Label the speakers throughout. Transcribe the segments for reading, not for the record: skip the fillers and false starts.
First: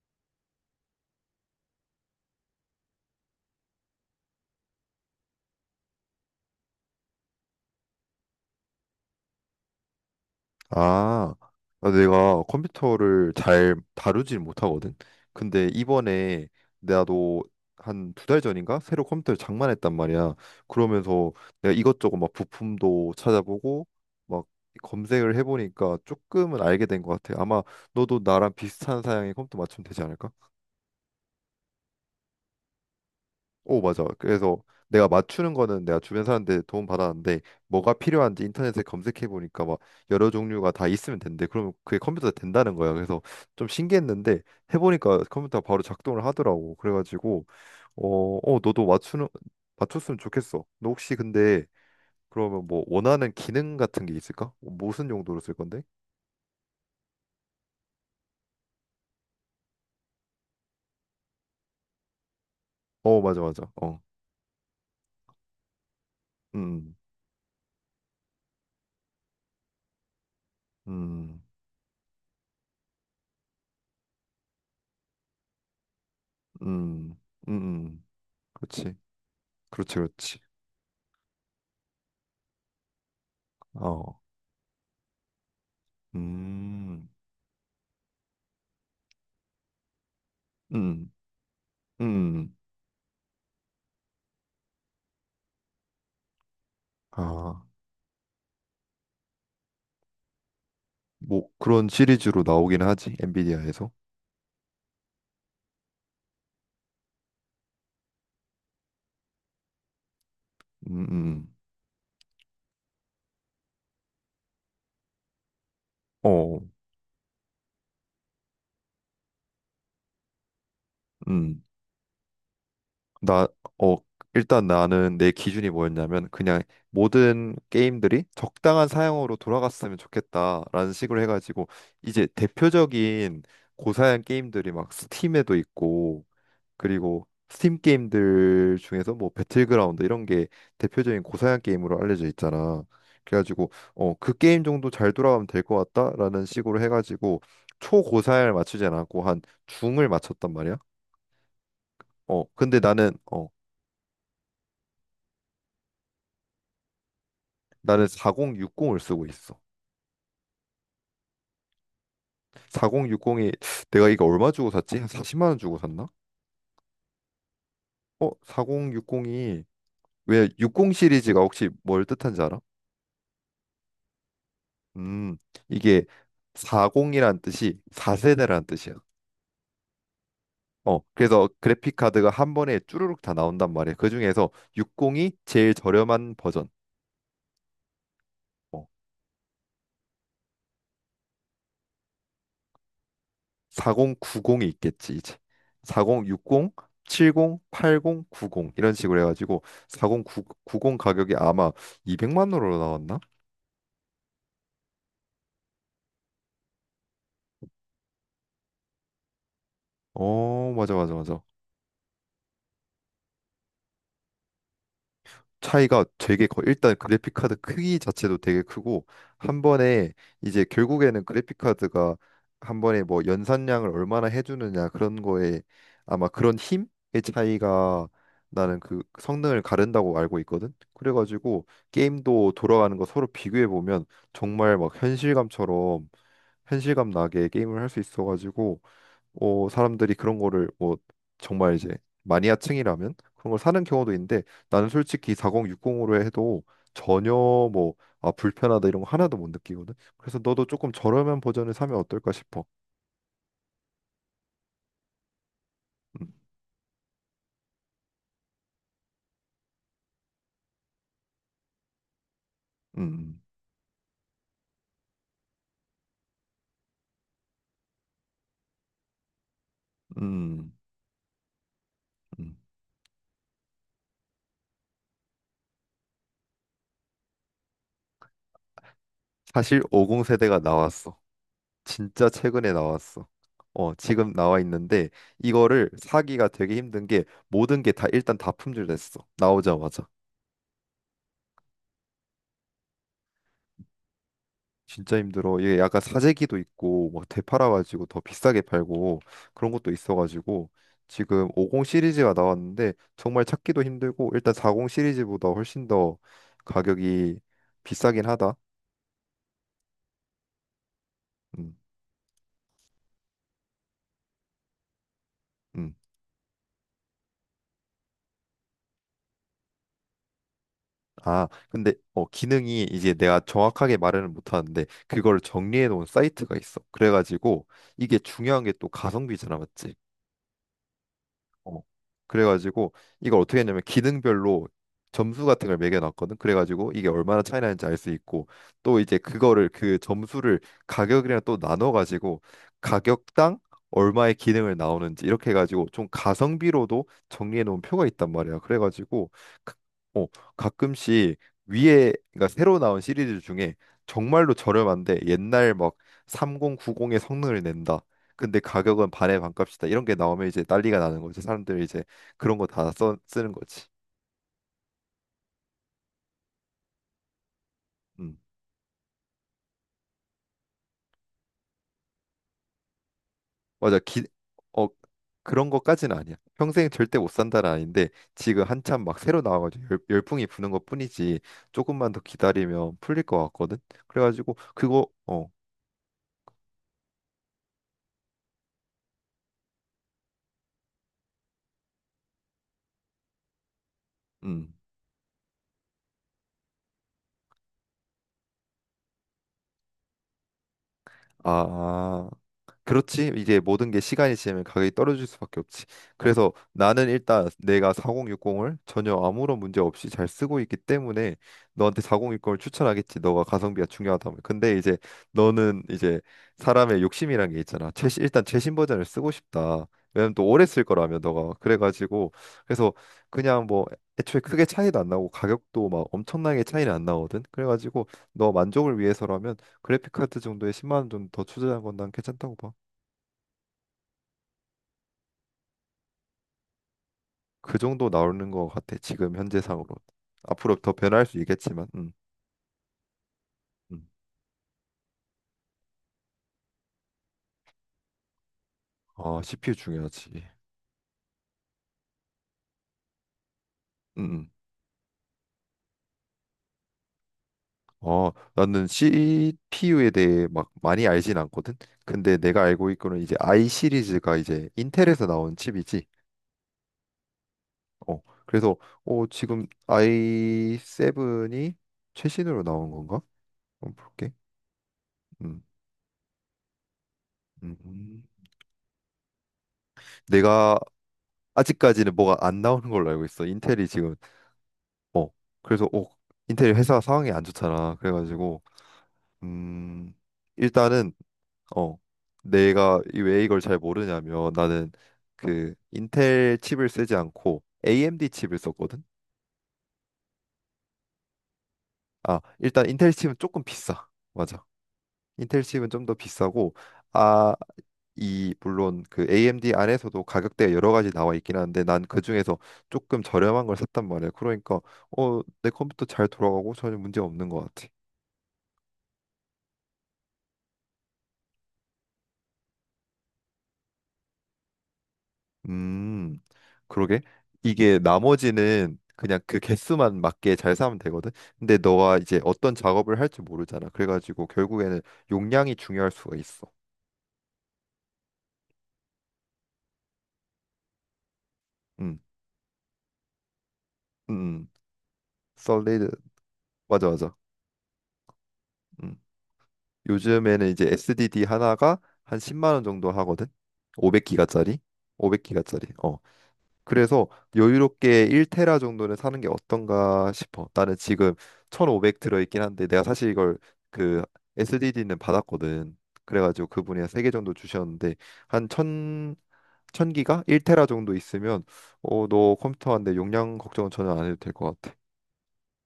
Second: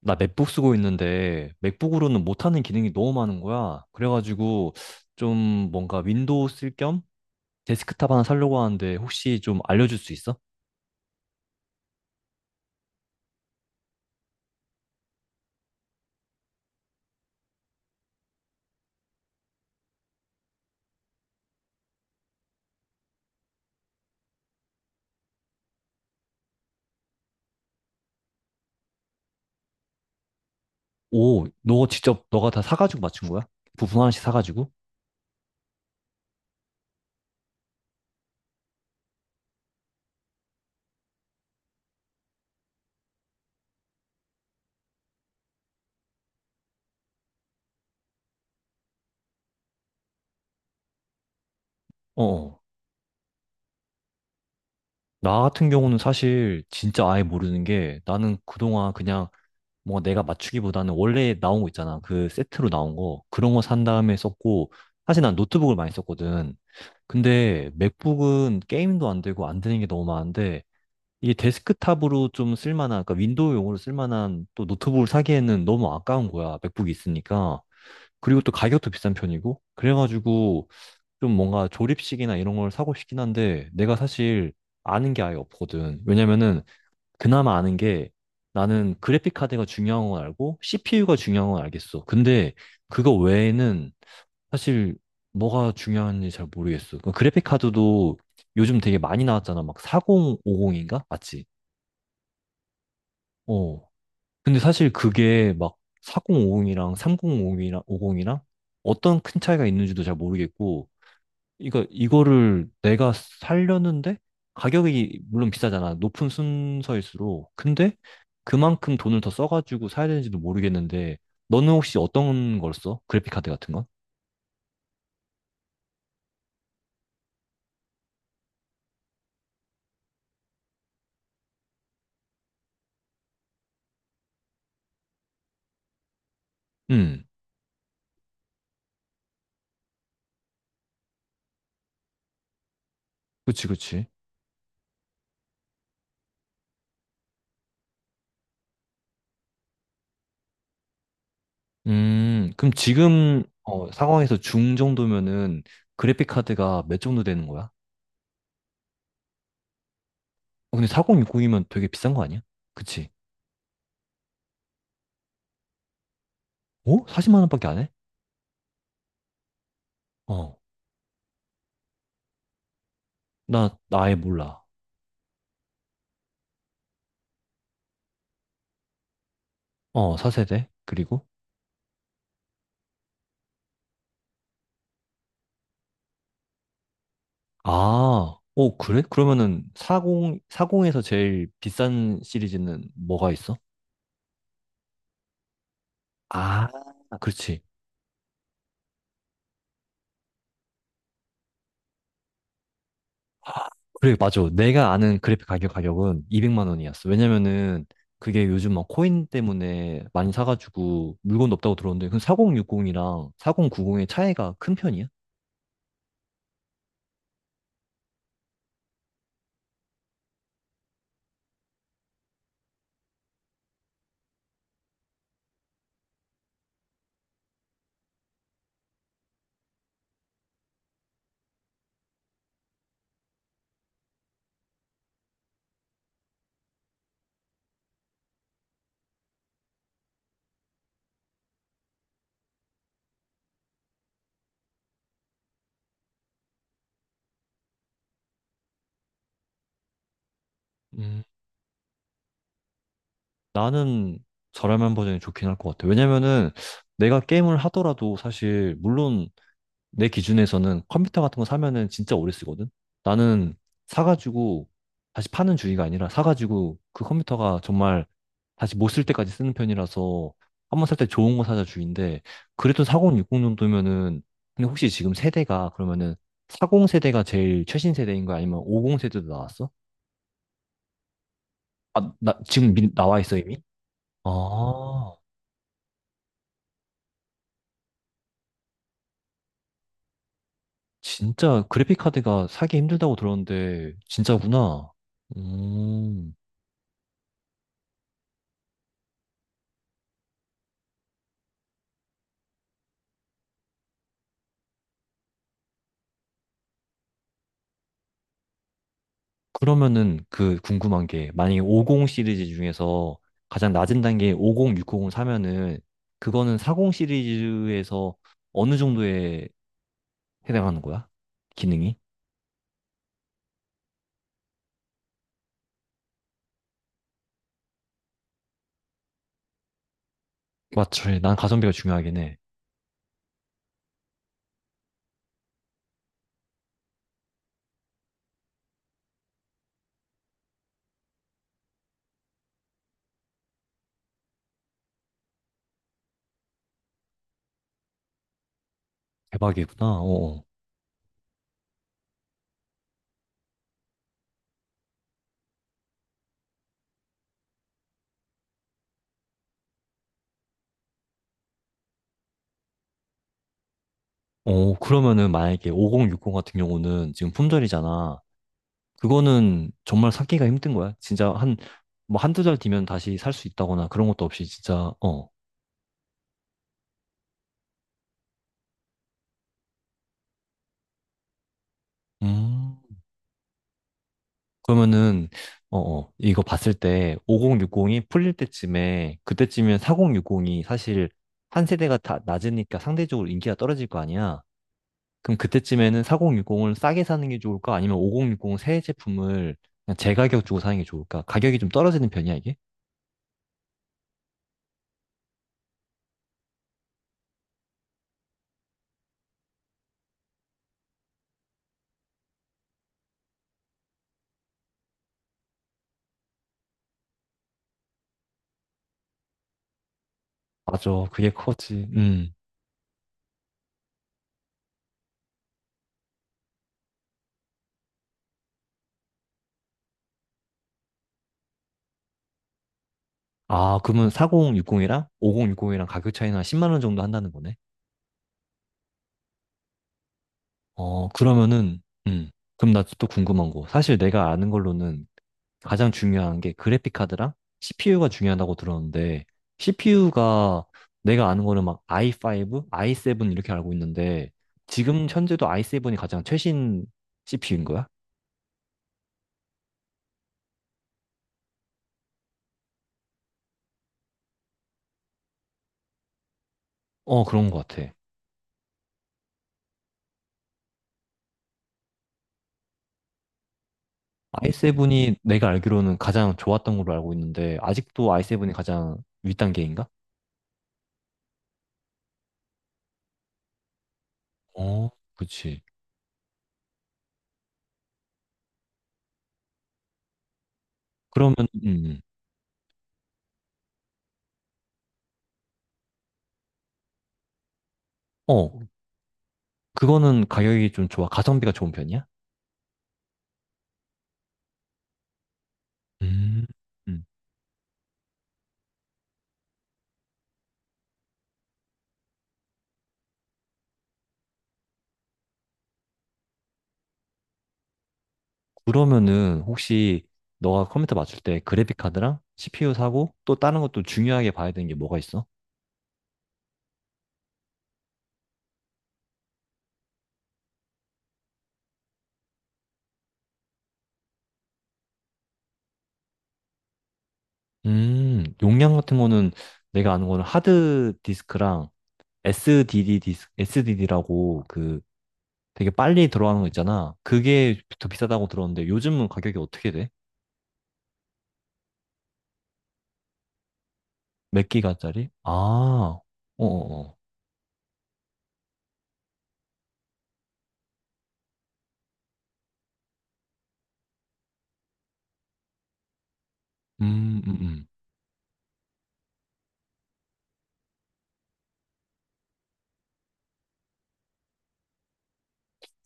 Speaker 1: 나 맥북 쓰고 있는데 맥북으로는 못하는 기능이 너무 많은 거야. 그래가지고 좀 뭔가 윈도우 쓸 겸 데스크탑 하나 사려고 하는데 혹시 좀 알려줄 수 있어?
Speaker 2: 아, 내가 컴퓨터를 잘 다루질 못하거든. 근데 이번에 나도 한 두 달 전인가 새로 컴퓨터를 장만했단 말이야. 그러면서 내가 이것저것 막 부품도 찾아보고 막 검색을 해보니까 조금은 알게 된 것 같아. 아마 너도 나랑 비슷한 사양의 컴퓨터 맞추면 되지 않을까?
Speaker 1: 오, 너 직접 너가 다 사가지고 맞춘 거야?
Speaker 2: 오,
Speaker 1: 부품
Speaker 2: 맞아.
Speaker 1: 하나씩
Speaker 2: 그래서
Speaker 1: 사가지고?
Speaker 2: 내가 맞추는 거는 내가 주변 사람들 도움 받았는데 뭐가 필요한지 인터넷에 검색해 보니까 막 여러 종류가 다 있으면 된대. 그러면 그게 컴퓨터에 된다는 거야. 그래서 좀 신기했는데 해보니까 컴퓨터가 바로 작동을 하더라고. 그래가지고 어, 너도 맞추는 맞췄으면 좋겠어. 너 혹시 근데
Speaker 1: 어. 어.
Speaker 2: 그러면 뭐 원하는 기능 같은 게 있을까? 무슨
Speaker 1: 나
Speaker 2: 용도로 쓸
Speaker 1: 같은
Speaker 2: 건데?
Speaker 1: 경우는 사실 진짜 아예 모르는 게 나는 그동안 그냥 뭐 내가 맞추기보다는 원래 나온 거 있잖아. 그 세트로 나온
Speaker 2: 어,
Speaker 1: 거.
Speaker 2: 맞아,
Speaker 1: 그런 거
Speaker 2: 맞아.
Speaker 1: 산
Speaker 2: 어,
Speaker 1: 다음에 썼고, 사실 난 노트북을 많이 썼거든.
Speaker 2: 음,
Speaker 1: 근데 맥북은 게임도 안 되고 안 되는 게 너무 많은데, 이게
Speaker 2: 음,
Speaker 1: 데스크탑으로 좀 쓸만한, 그러니까 윈도우용으로 쓸만한 또 노트북을 사기에는 너무 아까운 거야. 맥북이
Speaker 2: 음, 음,
Speaker 1: 있으니까.
Speaker 2: 음,
Speaker 1: 그리고 또 가격도
Speaker 2: 그렇지,
Speaker 1: 비싼 편이고.
Speaker 2: 그렇지, 그렇지.
Speaker 1: 그래가지고 좀 뭔가 조립식이나 이런 걸 사고 싶긴 한데, 내가
Speaker 2: 어,
Speaker 1: 사실 아는 게 아예 없거든. 왜냐면은
Speaker 2: 음.
Speaker 1: 그나마 아는 게 나는 그래픽 카드가 중요한 건 알고
Speaker 2: 음,
Speaker 1: CPU가 중요한 건 알겠어. 근데
Speaker 2: 음,
Speaker 1: 그거 외에는 사실 뭐가 중요한지 잘 모르겠어. 그 그래픽
Speaker 2: 아,
Speaker 1: 카드도 요즘 되게 많이 나왔잖아. 막 4050인가? 맞지?
Speaker 2: 뭐 그런 시리즈로 나오긴 하지
Speaker 1: 어.
Speaker 2: 엔비디아에서.
Speaker 1: 근데 사실 그게 막 4050이랑 3050이랑 50이랑 어떤 큰 차이가 있는지도 잘 모르겠고
Speaker 2: 음, 음,
Speaker 1: 이거를 내가 살려는데 가격이 물론 비싸잖아. 높은
Speaker 2: 어,
Speaker 1: 순서일수록. 근데 그만큼 돈을 더 써가지고 사야 되는지도 모르겠는데
Speaker 2: 음,
Speaker 1: 너는 혹시 어떤 걸 써? 그래픽
Speaker 2: 나,
Speaker 1: 카드 같은 건?
Speaker 2: 어, 일단 나는 내 기준이 뭐였냐면 그냥 모든 게임들이 적당한 사양으로 돌아갔으면 좋겠다라는 식으로 해가지고 이제 대표적인 고사양 게임들이 막 스팀에도 있고
Speaker 1: 음,
Speaker 2: 그리고 스팀 게임들 중에서 뭐 배틀그라운드 이런 게 대표적인 고사양 게임으로 알려져 있잖아.
Speaker 1: 그치,
Speaker 2: 그래가지고
Speaker 1: 그치.
Speaker 2: 어, 그 게임 정도 잘 돌아가면 될 것 같다라는 식으로 해가지고 초고사양을 맞추지 않았고 한 중을 맞췄단 말이야.
Speaker 1: 그럼
Speaker 2: 근데
Speaker 1: 지금 상황에서 중 정도면은 그래픽 카드가 몇 정도 되는 거야?
Speaker 2: 나는 4060을 쓰고 있어.
Speaker 1: 어, 근데 4060이면 되게 비싼 거 아니야? 그치?
Speaker 2: 4060이, 내가 이거 얼마 주고 샀지? 한 40만 원 주고 샀나?
Speaker 1: 어? 40만 원밖에 안 해?
Speaker 2: 어, 4060이 왜
Speaker 1: 어,
Speaker 2: 60 시리즈가 혹시 뭘 뜻한지 알아?
Speaker 1: 나 아예 몰라.
Speaker 2: 음, 이게 40이란 뜻이 4세대란 뜻이야.
Speaker 1: 어, 4세대?
Speaker 2: 어,
Speaker 1: 그리고?
Speaker 2: 그래서 그래픽 카드가 한 번에 쭈루룩 다 나온단 말이야. 그 중에서 60이 제일 저렴한 버전.
Speaker 1: 아, 오,
Speaker 2: 어,
Speaker 1: 그래? 그러면은 40, 사공에서 제일 비싼 시리즈는 뭐가 있어?
Speaker 2: 4090이 있겠지, 이제. 40,
Speaker 1: 아,
Speaker 2: 60, 70,
Speaker 1: 그렇지.
Speaker 2: 80, 90 이런 식으로 해가지고 4090 가격이 아마 200만 원으로 나왔나?
Speaker 1: 그래, 맞아. 내가 아는 그래픽 가격은 200만 원이었어. 왜냐면은 그게 요즘 막 코인 때문에 많이
Speaker 2: 어, 맞아, 맞아,
Speaker 1: 사가지고
Speaker 2: 맞아.
Speaker 1: 물건도 없다고 들었는데, 그럼 4060이랑 4090의 차이가 큰 편이야?
Speaker 2: 차이가 되게 커. 일단 그래픽 카드 크기 자체도 되게 크고 한 번에 이제 결국에는 그래픽 카드가 한 번에 뭐 연산량을 얼마나 해주느냐 그런 거에 아마 그런 힘의 차이가 나는 그 성능을 가른다고 알고 있거든. 그래가지고 게임도 돌아가는 거 서로 비교해 보면 정말 막 현실감처럼 현실감 나게 게임을 할 수 있어가지고 어, 사람들이 그런 거를 뭐 정말 이제 마니아층이라면 그런 걸 사는 경우도 있는데, 나는 솔직히 4060으로 해도 전혀 뭐, 아, 불편하다 이런 거 하나도 못 느끼거든. 그래서 너도 조금
Speaker 1: 음,
Speaker 2: 저렴한 버전을 사면 어떨까 싶어.
Speaker 1: 나는 저렴한 버전이 좋긴 할 것 같아.
Speaker 2: 음,
Speaker 1: 왜냐면은 내가 게임을 하더라도 사실, 물론 내 기준에서는 컴퓨터 같은 거 사면은 진짜 오래 쓰거든?
Speaker 2: 음,
Speaker 1: 나는 사가지고 다시 파는 주의가 아니라 사가지고 그 컴퓨터가 정말 다시 못 쓸 때까지 쓰는 편이라서
Speaker 2: 음, 음.
Speaker 1: 한번 살 때 좋은 거 사자 주의인데
Speaker 2: 음.
Speaker 1: 그래도 4060 정도면은 근데 혹시 지금 세대가 그러면은 40 세대가 제일 최신 세대인 거야? 아니면 50 세대도 나왔어?
Speaker 2: 사실 50 세대가 나왔어.
Speaker 1: 아,
Speaker 2: 진짜
Speaker 1: 나
Speaker 2: 최근에
Speaker 1: 지금 나와
Speaker 2: 나왔어.
Speaker 1: 있어 이미?
Speaker 2: 어, 지금 나와 있는데
Speaker 1: 아,
Speaker 2: 이거를 사기가 되게 힘든 게 모든 게 다, 일단 다 품절됐어. 나오자마자.
Speaker 1: 진짜 그래픽 카드가 사기 힘들다고 들었는데 진짜구나.
Speaker 2: 진짜 힘들어. 이게 약간
Speaker 1: 음.
Speaker 2: 사재기도 있고 막 되팔아가지고 더 비싸게 팔고 그런 것도 있어가지고 지금 50 시리즈가 나왔는데 정말 찾기도 힘들고 일단 40 시리즈보다 훨씬 더 가격이 비싸긴 하다.
Speaker 1: 그러면은 그 궁금한 게 만약에
Speaker 2: 음,
Speaker 1: 50 시리즈 중에서 가장 낮은 단계 50, 60을 사면은
Speaker 2: 음.
Speaker 1: 그거는 40 시리즈에서 어느 정도에 해당하는 거야?
Speaker 2: 아, 근데
Speaker 1: 기능이?
Speaker 2: 어 기능이 이제 내가 정확하게 말은 못하는데 그걸 정리해 놓은 사이트가 있어. 그래가지고 이게 중요한 게 또 가성비잖아, 맞지?
Speaker 1: 맞지. 난 가성비가
Speaker 2: 어.
Speaker 1: 중요하긴 해.
Speaker 2: 그래가지고 이걸 어떻게 했냐면 기능별로 점수 같은 걸 매겨놨거든. 그래가지고 이게 얼마나 차이 나는지 알 수 있고 또 이제 그거를, 그 점수를 가격이랑 또 나눠가지고 가격당 얼마의 기능을 나오는지 이렇게 해가지고 좀 가성비로도 정리해 놓은 표가 있단 말이야. 그래가지고 가-
Speaker 1: 대박이구나.
Speaker 2: 어,
Speaker 1: 어.
Speaker 2: 가끔씩 위에, 그러니까 새로 나온 시리즈 중에 정말로 저렴한데 옛날 막 3090의 성능을 낸다. 근데 가격은 반의 반값이다. 이런 게 나오면 이제 난리가 나는 거지. 사람들이 이제 그런 거 다 써 쓰는 거지.
Speaker 1: 어, 어, 그러면은 만약에 50, 60 같은 경우는 지금 품절이잖아.
Speaker 2: 음.
Speaker 1: 그거는 정말 찾기가 힘든 거야. 진짜 한, 뭐 한두 달 뒤면 다시 살 수 있다거나
Speaker 2: 맞아.
Speaker 1: 그런
Speaker 2: 기,
Speaker 1: 것도 없이
Speaker 2: 어
Speaker 1: 진짜, 어.
Speaker 2: 그런 거까지는 아니야. 평생 절대 못 산다는 아닌데 지금 한참 막 새로 나와가지고 열풍이 부는 것뿐이지. 조금만 더
Speaker 1: 음.
Speaker 2: 기다리면 풀릴 것 같거든. 그래가지고 그거,
Speaker 1: 그러면은,
Speaker 2: 어.
Speaker 1: 이거 봤을 때 5060이 풀릴 때쯤에, 그때쯤이면 4060이 사실 한 세대가 다 낮으니까 상대적으로 인기가 떨어질 거 아니야?
Speaker 2: 음.
Speaker 1: 그럼 그때쯤에는 4060을 싸게 사는 게 좋을까? 아니면 5060 새 제품을 그냥 제가격 주고 사는 게 좋을까? 가격이 좀 떨어지는
Speaker 2: 아,
Speaker 1: 편이야, 이게?
Speaker 2: 그렇지. 이제 모든 게 시간이 지나면 가격이 떨어질 수밖에 없지. 그래서 나는 일단 내가 4060을 전혀 아무런 문제 없이 잘 쓰고 있기 때문에 너한테 4060을 추천하겠지. 너가 가성비가 중요하다면. 근데 이제 너는 이제 사람의 욕심이란 게 있잖아. 최신, 일단 최신 버전을 쓰고 싶다. 왜냐면 또 오래 쓸
Speaker 1: 맞아,
Speaker 2: 거라며,
Speaker 1: 그게
Speaker 2: 너가.
Speaker 1: 커지.
Speaker 2: 그래가지고
Speaker 1: 음.
Speaker 2: 그래서 그냥 뭐 애초에 크게 차이도 안 나고 가격도 막 엄청나게 차이는 안 나거든. 그래가지고 너 만족을 위해서라면 그래픽 카드 정도에 10만 원 정도 더 투자한 건 난 괜찮다고 봐.
Speaker 1: 아, 그러면 4060이랑 5060이랑 가격 차이는 한 10만 원 정도 한다는 거네?
Speaker 2: 그 정도 나오는 것 같아. 지금 현재상으로. 앞으로 더 변할 수
Speaker 1: 그러면은,
Speaker 2: 있겠지만. 음.
Speaker 1: 음. 그럼 나 또 궁금한 거. 사실
Speaker 2: 음.
Speaker 1: 내가 아는 걸로는 가장 중요한 게 그래픽 카드랑 CPU가 중요하다고 들었는데,
Speaker 2: 아, CPU 중요하지.
Speaker 1: CPU가 내가 아는 거는 막 i5, i7 이렇게 알고
Speaker 2: 음.
Speaker 1: 있는데,
Speaker 2: 음.
Speaker 1: 지금 현재도 i7이 가장 최신 CPU인 거야?
Speaker 2: 어, 나는 CPU에 대해 막 많이 알진 않거든. 근데 내가 알고 있고는 이제 i 시리즈가 이제 인텔에서 나온 칩이지.
Speaker 1: 어, 그런 것 같아.
Speaker 2: 어. 그래서 어, 지금 i7이 최신으로 나온 건가? 한번 볼게.
Speaker 1: i7이 내가
Speaker 2: 음.
Speaker 1: 알기로는 가장 좋았던 걸로 알고 있는데, 아직도
Speaker 2: 음.
Speaker 1: i7이 가장 윗단계인가?
Speaker 2: 내가 아직까지는 뭐가 안 나오는 걸로 알고 있어. 인텔이 지금
Speaker 1: 어,
Speaker 2: 어,
Speaker 1: 그치.
Speaker 2: 그래서 어, 인텔 회사 상황이 안 좋잖아. 그래가지고 음, 일단은
Speaker 1: 그러면, 음,
Speaker 2: 어,
Speaker 1: 음.
Speaker 2: 내가 왜 이걸 잘 모르냐면 나는 그 인텔 칩을 쓰지 않고 AMD
Speaker 1: 어,
Speaker 2: 칩을 썼거든.
Speaker 1: 그거는 가격이 좀 좋아. 가성비가 좋은 편이야?
Speaker 2: 아, 일단 인텔 칩은 조금 비싸. 맞아. 인텔 칩은 좀 더
Speaker 1: 음.
Speaker 2: 비싸고
Speaker 1: 음.
Speaker 2: 아, 이 물론 그 AMD 안에서도 가격대가 여러 가지 나와 있긴 한데 난 그 중에서 조금 저렴한 걸 샀단 말이야. 그러니까 어, 내 컴퓨터 잘 돌아가고 전혀 문제 없는 것 같아.
Speaker 1: 그러면은 혹시 너가 컴퓨터 맞출 때 그래픽 카드랑 CPU 사고 또 다른 것도 중요하게 봐야 되는 게 뭐가 있어?
Speaker 2: 음, 그러게. 이게 나머지는 그냥 그 개수만 맞게 잘 사면 되거든. 근데 너가 이제 어떤 작업을 할지 모르잖아. 그래가지고 결국에는 용량이 중요할 수가 있어.
Speaker 1: 용량 같은 거는 내가 아는 거는 하드 디스크랑
Speaker 2: 음,
Speaker 1: SDD SD 라고
Speaker 2: 음,
Speaker 1: 그 되게 빨리
Speaker 2: 솔리드.
Speaker 1: 들어가는 거 있잖아.
Speaker 2: 맞아, 맞아.
Speaker 1: 그게 더 비싸다고 들었는데 요즘은
Speaker 2: 음.
Speaker 1: 가격이 어떻게 돼?
Speaker 2: 요즘에는 이제 SDD 하나가 한 10만 원 정도 하거든.
Speaker 1: 몇
Speaker 2: 500기가짜리.
Speaker 1: 기가짜리?
Speaker 2: 500기가짜리.
Speaker 1: 아, 어어어.
Speaker 2: 그래서 여유롭게 1테라 정도는 사는 게 어떤가 싶어. 나는 지금 1500 들어있긴 한데 내가 사실 이걸, 그 SDD는 받았거든. 그래가지고 그분이 한
Speaker 1: 음, 음,
Speaker 2: 3개 정도
Speaker 1: 음.
Speaker 2: 주셨는데 한 1000, 기가 1테라 정도 있으면 어, 너 컴퓨터한데 용량 걱정은 전혀 안 해도 될 것 같아.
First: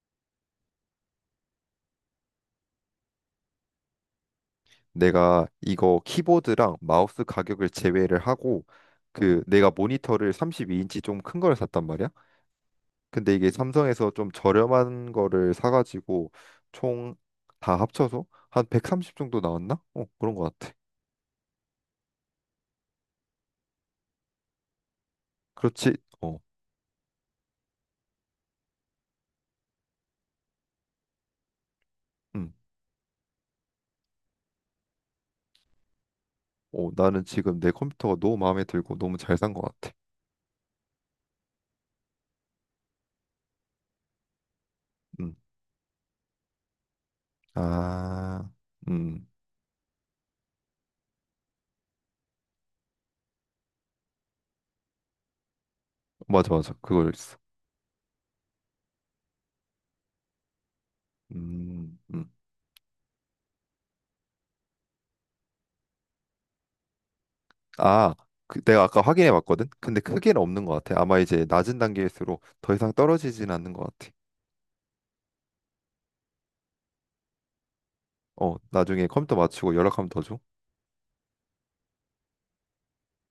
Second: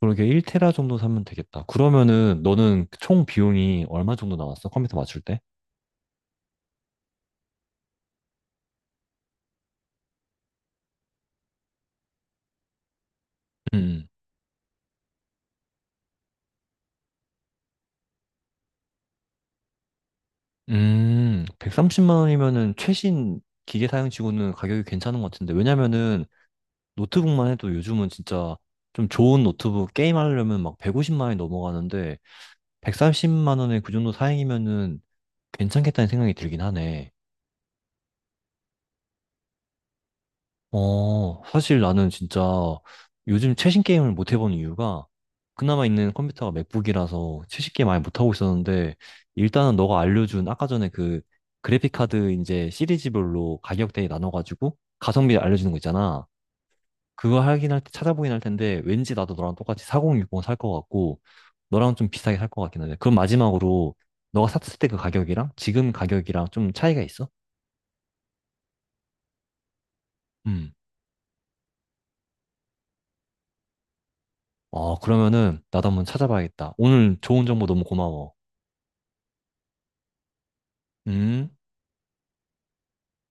Speaker 1: 그러게 1테라 정도 사면 되겠다. 그러면은 너는 총 비용이 얼마 정도 나왔어? 컴퓨터 맞출 때?
Speaker 2: 내가 이거 키보드랑 마우스 가격을 제외를 하고 그 내가 모니터를 32인치 좀 큰 걸 샀단 말이야. 근데 이게
Speaker 1: 음,
Speaker 2: 삼성에서 좀 저렴한 거를 사가지고 총 다 합쳐서 한 130 정도 나왔나? 어, 그런 것 같아.
Speaker 1: 130만 원이면은 최신 기계 사양치고는 가격이 괜찮은 것 같은데,
Speaker 2: 그렇지.
Speaker 1: 왜냐면은
Speaker 2: 어,
Speaker 1: 노트북만 해도 요즘은 진짜 좀 좋은 노트북 게임하려면 막 150만 원이 넘어가는데,
Speaker 2: 음.
Speaker 1: 130만 원에 그 정도 사양이면은 괜찮겠다는 생각이 들긴
Speaker 2: 어,
Speaker 1: 하네.
Speaker 2: 나는 지금 내 컴퓨터가 너무 마음에 들고 너무 잘 산 것 같아.
Speaker 1: 어, 사실 나는 진짜 요즘 최신 게임을 못 해본 이유가
Speaker 2: 음.
Speaker 1: 그나마 있는 컴퓨터가 맥북이라서 최신 게임 많이 못하고
Speaker 2: 아,
Speaker 1: 있었는데
Speaker 2: 음,
Speaker 1: 일단은 너가 알려준 아까 전에 그 그래픽카드 이제 시리즈별로 가격대에 나눠가지고 가성비 알려주는 거 있잖아.
Speaker 2: 맞아, 맞아. 그거 있어.
Speaker 1: 그거 하긴 할 때 찾아보긴 할 텐데 왠지 나도 너랑 똑같이 4060 살 것 같고 너랑
Speaker 2: 음,
Speaker 1: 좀
Speaker 2: 음.
Speaker 1: 비슷하게 살 것 같긴 한데 그럼 마지막으로 너가 샀을 때 그 가격이랑 지금 가격이랑 좀 차이가 있어?
Speaker 2: 아, 그 내가 아까 확인해 봤거든. 근데 크게는 없는
Speaker 1: 음.
Speaker 2: 것 같아. 아마 이제 낮은 단계일수록 더 이상 떨어지진 않는 것 같아.
Speaker 1: 어, 그러면은 나도 한번 찾아봐야겠다. 오늘 좋은 정보 너무 고마워.
Speaker 2: 어, 나중에 컴퓨터 맞추고 연락하면 더 줘.
Speaker 1: 음.